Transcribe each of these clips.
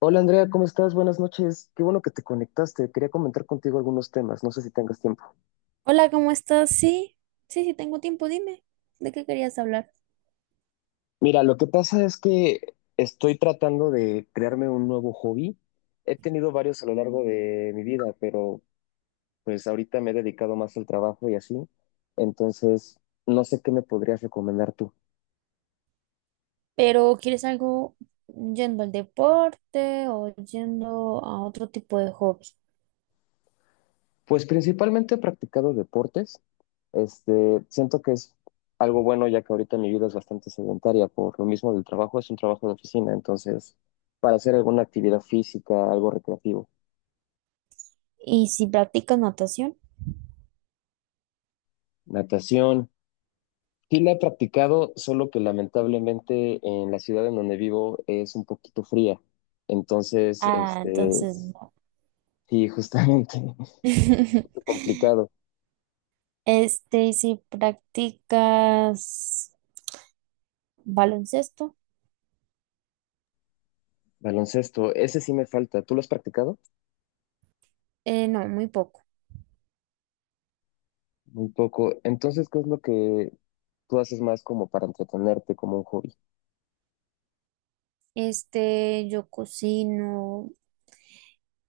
Hola, Andrea, ¿cómo estás? Buenas noches. Qué bueno que te conectaste. Quería comentar contigo algunos temas. No sé si tengas tiempo. Hola, ¿cómo estás? Sí, sí, sí, tengo tiempo, dime, ¿de qué querías hablar? Mira, lo que pasa es que estoy tratando de crearme un nuevo hobby. He tenido varios a lo largo de mi vida, pero pues ahorita me he dedicado más al trabajo y así. Entonces, no sé qué me podrías recomendar tú. Pero ¿quieres algo yendo al deporte o yendo a otro tipo de hobby? Pues principalmente he practicado deportes. Siento que es algo bueno ya que ahorita mi vida es bastante sedentaria por lo mismo del trabajo, es un trabajo de oficina, entonces para hacer alguna actividad física, algo recreativo. ¿Y si practicas natación? Natación, sí la he practicado, solo que lamentablemente en la ciudad en donde vivo es un poquito fría, entonces Ah, entonces no. sí, justamente complicado. ¿Y si practicas baloncesto? Baloncesto, ese sí me falta. ¿Tú lo has practicado? No, muy poco. Muy poco. Entonces, ¿qué es lo que tú haces más como para entretenerte, como un hobby? Yo cocino,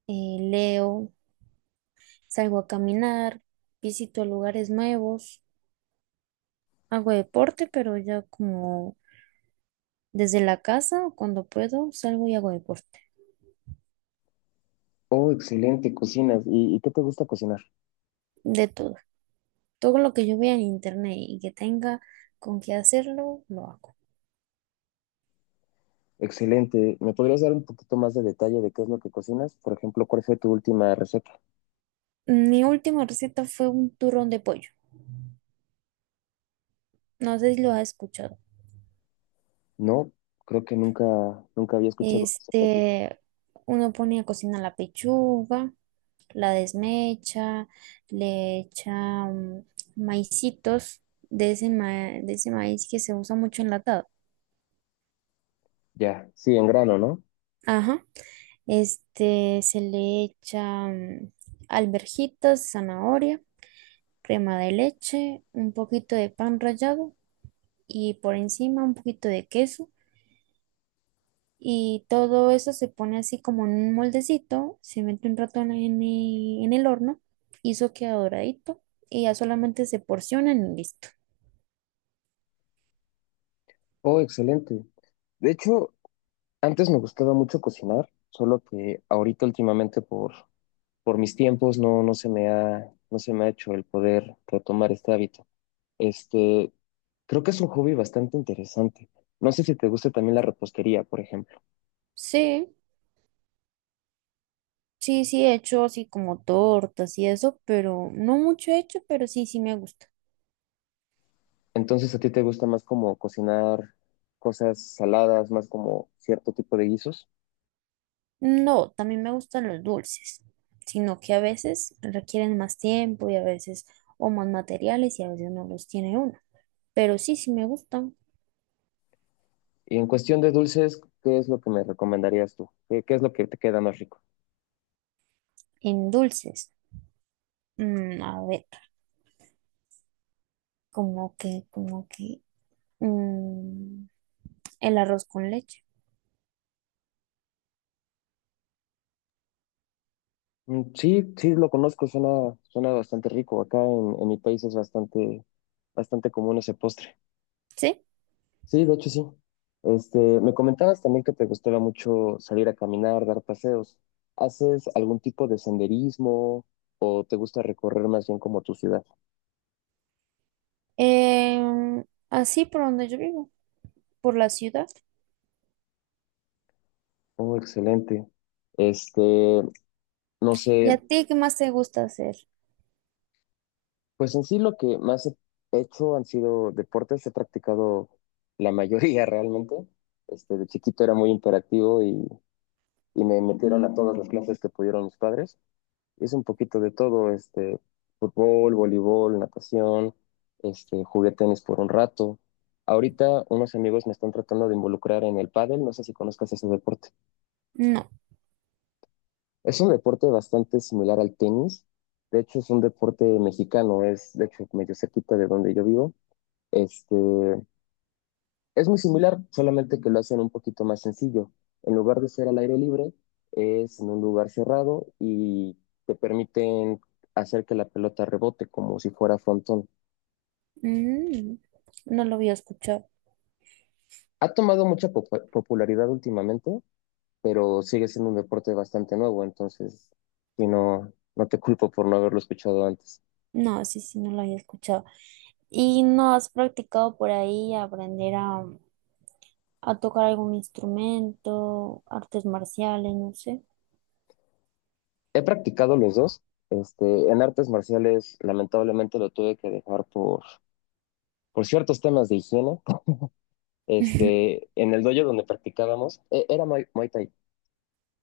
leo, salgo a caminar, visito lugares nuevos, hago deporte, pero ya como. Desde la casa, cuando puedo, salgo y hago deporte. Oh, excelente, cocinas. ¿Y qué te gusta cocinar? De todo. Todo lo que yo vea en internet y que tenga con qué hacerlo, lo hago. Excelente. ¿Me podrías dar un poquito más de detalle de qué es lo que cocinas? Por ejemplo, ¿cuál fue tu última receta? Mi última receta fue un turrón de pollo. No sé si lo has escuchado. No, creo que nunca había escuchado eso para ti. Este, Uno pone a cocinar la pechuga, la desmecha, le echa mm, maicitos de ese, de ese maíz que se usa mucho enlatado. Ya, sí, en grano, ¿no? Ajá. Este, se le echa alverjitas, zanahoria, crema de leche, un poquito de pan rallado y por encima un poquito de queso. Y todo eso se pone así como en un moldecito, se mete un rato en el horno y eso queda doradito y ya solamente se porcionan y listo. Oh, excelente. De hecho, antes me gustaba mucho cocinar, solo que ahorita últimamente por mis tiempos no se me ha hecho el poder retomar este hábito. Este, Creo que es un hobby bastante interesante. No sé si te gusta también la repostería, por ejemplo. Sí, sí, sí he hecho así como tortas y eso, pero no mucho he hecho, pero sí, sí me gusta. Entonces, ¿a ti te gusta más como cocinar cosas saladas, más como cierto tipo de guisos? No, también me gustan los dulces, sino que a veces requieren más tiempo y a veces o más materiales y a veces no los tiene uno. Pero sí, sí me gustan Y en cuestión de dulces, ¿qué es lo que me recomendarías tú? ¿Qué es lo que te queda más rico? en dulces. Mm, a ver, como que, como que, mm, el arroz con leche, Mm, sí, sí, lo conozco, suena, suena bastante rico. Acá en mi país es bastante, bastante común ese postre. ¿sí? Sí, de hecho sí. Me comentabas también que te gustaba mucho salir a caminar, dar paseos. ¿Haces algún tipo de senderismo o te gusta recorrer más bien como tu ciudad? Así por donde yo vivo, por la ciudad. Oh, excelente. Este, no ¿Y sé, a ti qué más te gusta hacer? pues en sí lo que más he hecho han sido deportes, he practicado la mayoría realmente. De chiquito era muy imperactivo y me metieron a todas las clases que pudieron mis padres. Es un poquito de todo, fútbol, voleibol, natación, jugué tenis por un rato. Ahorita unos amigos me están tratando de involucrar en el pádel, no sé si conozcas ese deporte. No, Es un deporte bastante similar al tenis, de hecho es un deporte mexicano, es de hecho medio cerquita de donde yo vivo. Este, Es muy similar, solamente que lo hacen un poquito más sencillo. En lugar de ser al aire libre, es en un lugar cerrado y te permiten hacer que la pelota rebote como si fuera frontón. mm, no lo había escuchado. Ha tomado mucha popularidad últimamente, pero sigue siendo un deporte bastante nuevo, entonces y no te culpo por no haberlo escuchado antes. No, sí, sí, no lo había escuchado. ¿Y no has practicado por ahí aprender a tocar algún instrumento, artes marciales, no sé? He practicado los dos. En artes marciales, lamentablemente lo tuve que dejar por ciertos temas de higiene. En el dojo donde practicábamos, era Muay Thai.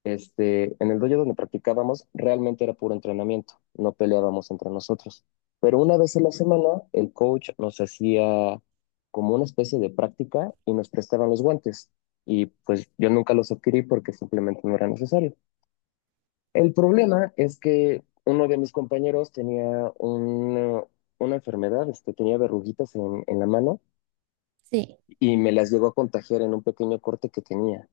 En el dojo donde practicábamos realmente era puro entrenamiento, no peleábamos entre nosotros. Pero una vez a la semana el coach nos hacía como una especie de práctica y nos prestaban los guantes. Y pues yo nunca los adquirí porque simplemente no era necesario. El problema es que uno de mis compañeros tenía una enfermedad, tenía verruguitas en la mano Sí, o y me las llegó a contagiar en un pequeño corte que tenía.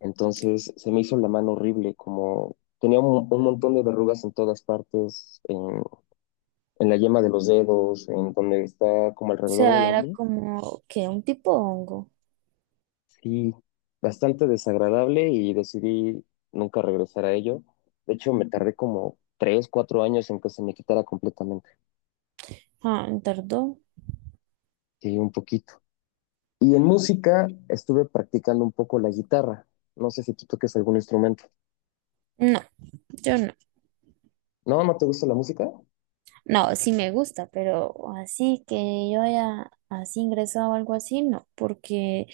Entonces se me hizo la mano horrible, como tenía un montón de verrugas en todas partes, en la yema de los dedos, en donde está como alrededor de sea, la era uña. como que un tipo hongo. Sí, bastante desagradable y decidí nunca regresar a ello. De hecho, me tardé como 3, 4 años en que se me quitara completamente. Ah, tardó. Sí, un poquito. Y en música estuve practicando un poco la guitarra. No sé si tú toques algún instrumento. No, yo no. ¿No? ¿No te gusta la música? No, sí me gusta, pero así que yo haya así ingresado o algo así, no, porque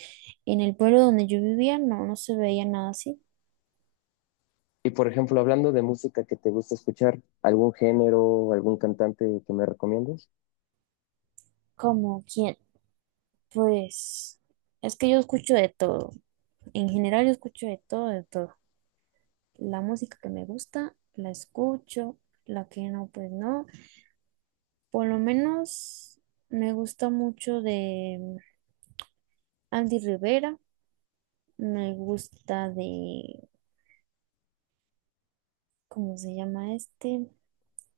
en el pueblo donde yo vivía no, no se veía nada así. Y por ejemplo, hablando de música que te gusta escuchar, ¿algún género, algún cantante que me recomiendes? ¿Como quién? Pues es que yo escucho de todo. En general yo escucho de todo, de todo. La música que me gusta, la escucho, la que no, pues no. Por lo menos me gusta mucho de Andy Rivera, me gusta de, ¿cómo se llama este?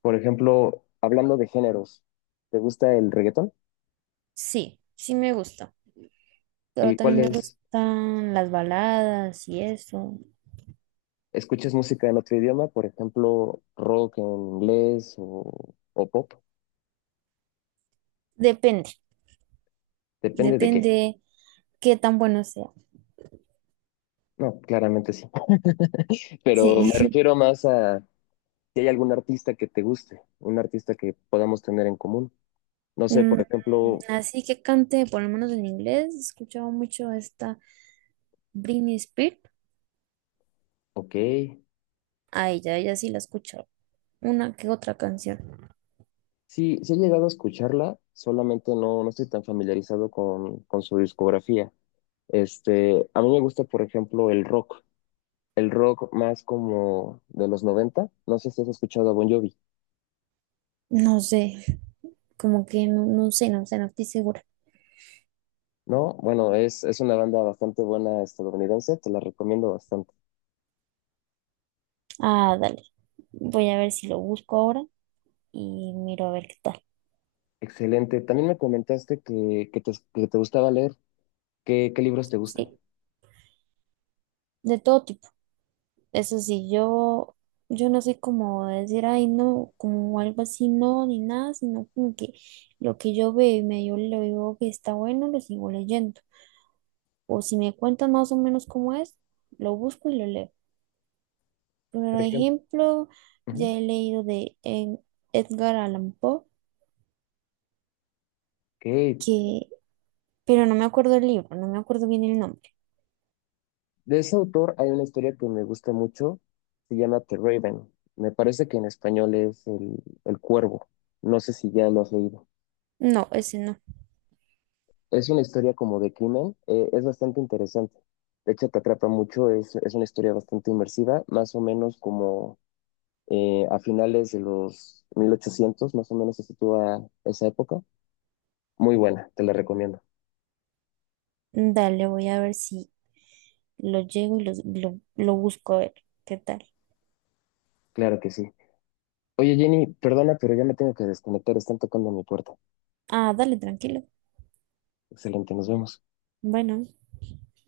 Por ejemplo, hablando de géneros, ¿te gusta el reggaetón? Sí, sí me gusta, pero ¿Y cuál también me es? gustan las baladas y eso. ¿Escuchas música en otro idioma? Por ejemplo, rock en inglés o pop. Depende, Depende de qué. depende qué tan bueno sea. No, claramente sí. Pero me Sí. refiero más a si hay algún artista que te guste, un artista que podamos tener en común. No sé, por Mm, ejemplo, Así que cante, por lo menos en inglés, escuchaba mucho a esta Britney Spears. ok. A ella, ella sí la he escuchado. Una que otra canción. Sí, sí he llegado a escucharla, solamente no estoy tan familiarizado con su discografía. A mí me gusta, por ejemplo, el rock más como de los 90. No sé si has escuchado a Bon Jovi, No sé, como que no, no sé, no sé, no estoy segura. ¿no? Bueno, es una banda bastante buena estadounidense, te la recomiendo bastante. Ah, dale. Voy a ver si lo busco ahora y miro a ver qué tal. Excelente. También me comentaste que te gustaba leer. ¿Qué libros te gustan? Sí, de todo tipo. Eso sí, yo no soy como de decir, ay, no, como algo así, no, ni nada, sino como que lo que yo veo y medio le digo que está bueno, lo sigo leyendo. O si me cuentan más o menos cómo es, lo busco y lo leo. Por Por ejemplo. ejemplo, ya Ujú. he leído de Edgar Allan Poe, Ok. que, pero no me acuerdo el libro, no me acuerdo bien el nombre. De ese autor hay una historia que me gusta mucho, se llama The Raven. Me parece que en español es el Cuervo. No sé si ya lo has leído. No, ese no. Es una historia como de crimen, es bastante interesante. De hecho, te atrapa mucho, es una historia bastante inmersiva, más o menos como a finales de los 1800. Más o menos se sitúa esa época. Muy buena, te la recomiendo. Dale, voy a ver si lo llego y lo busco a ver qué tal. Claro que sí. Oye, Jenny, perdona, pero ya me tengo que desconectar, están tocando mi puerta. Ah, dale, tranquilo. Excelente, nos vemos. Bueno.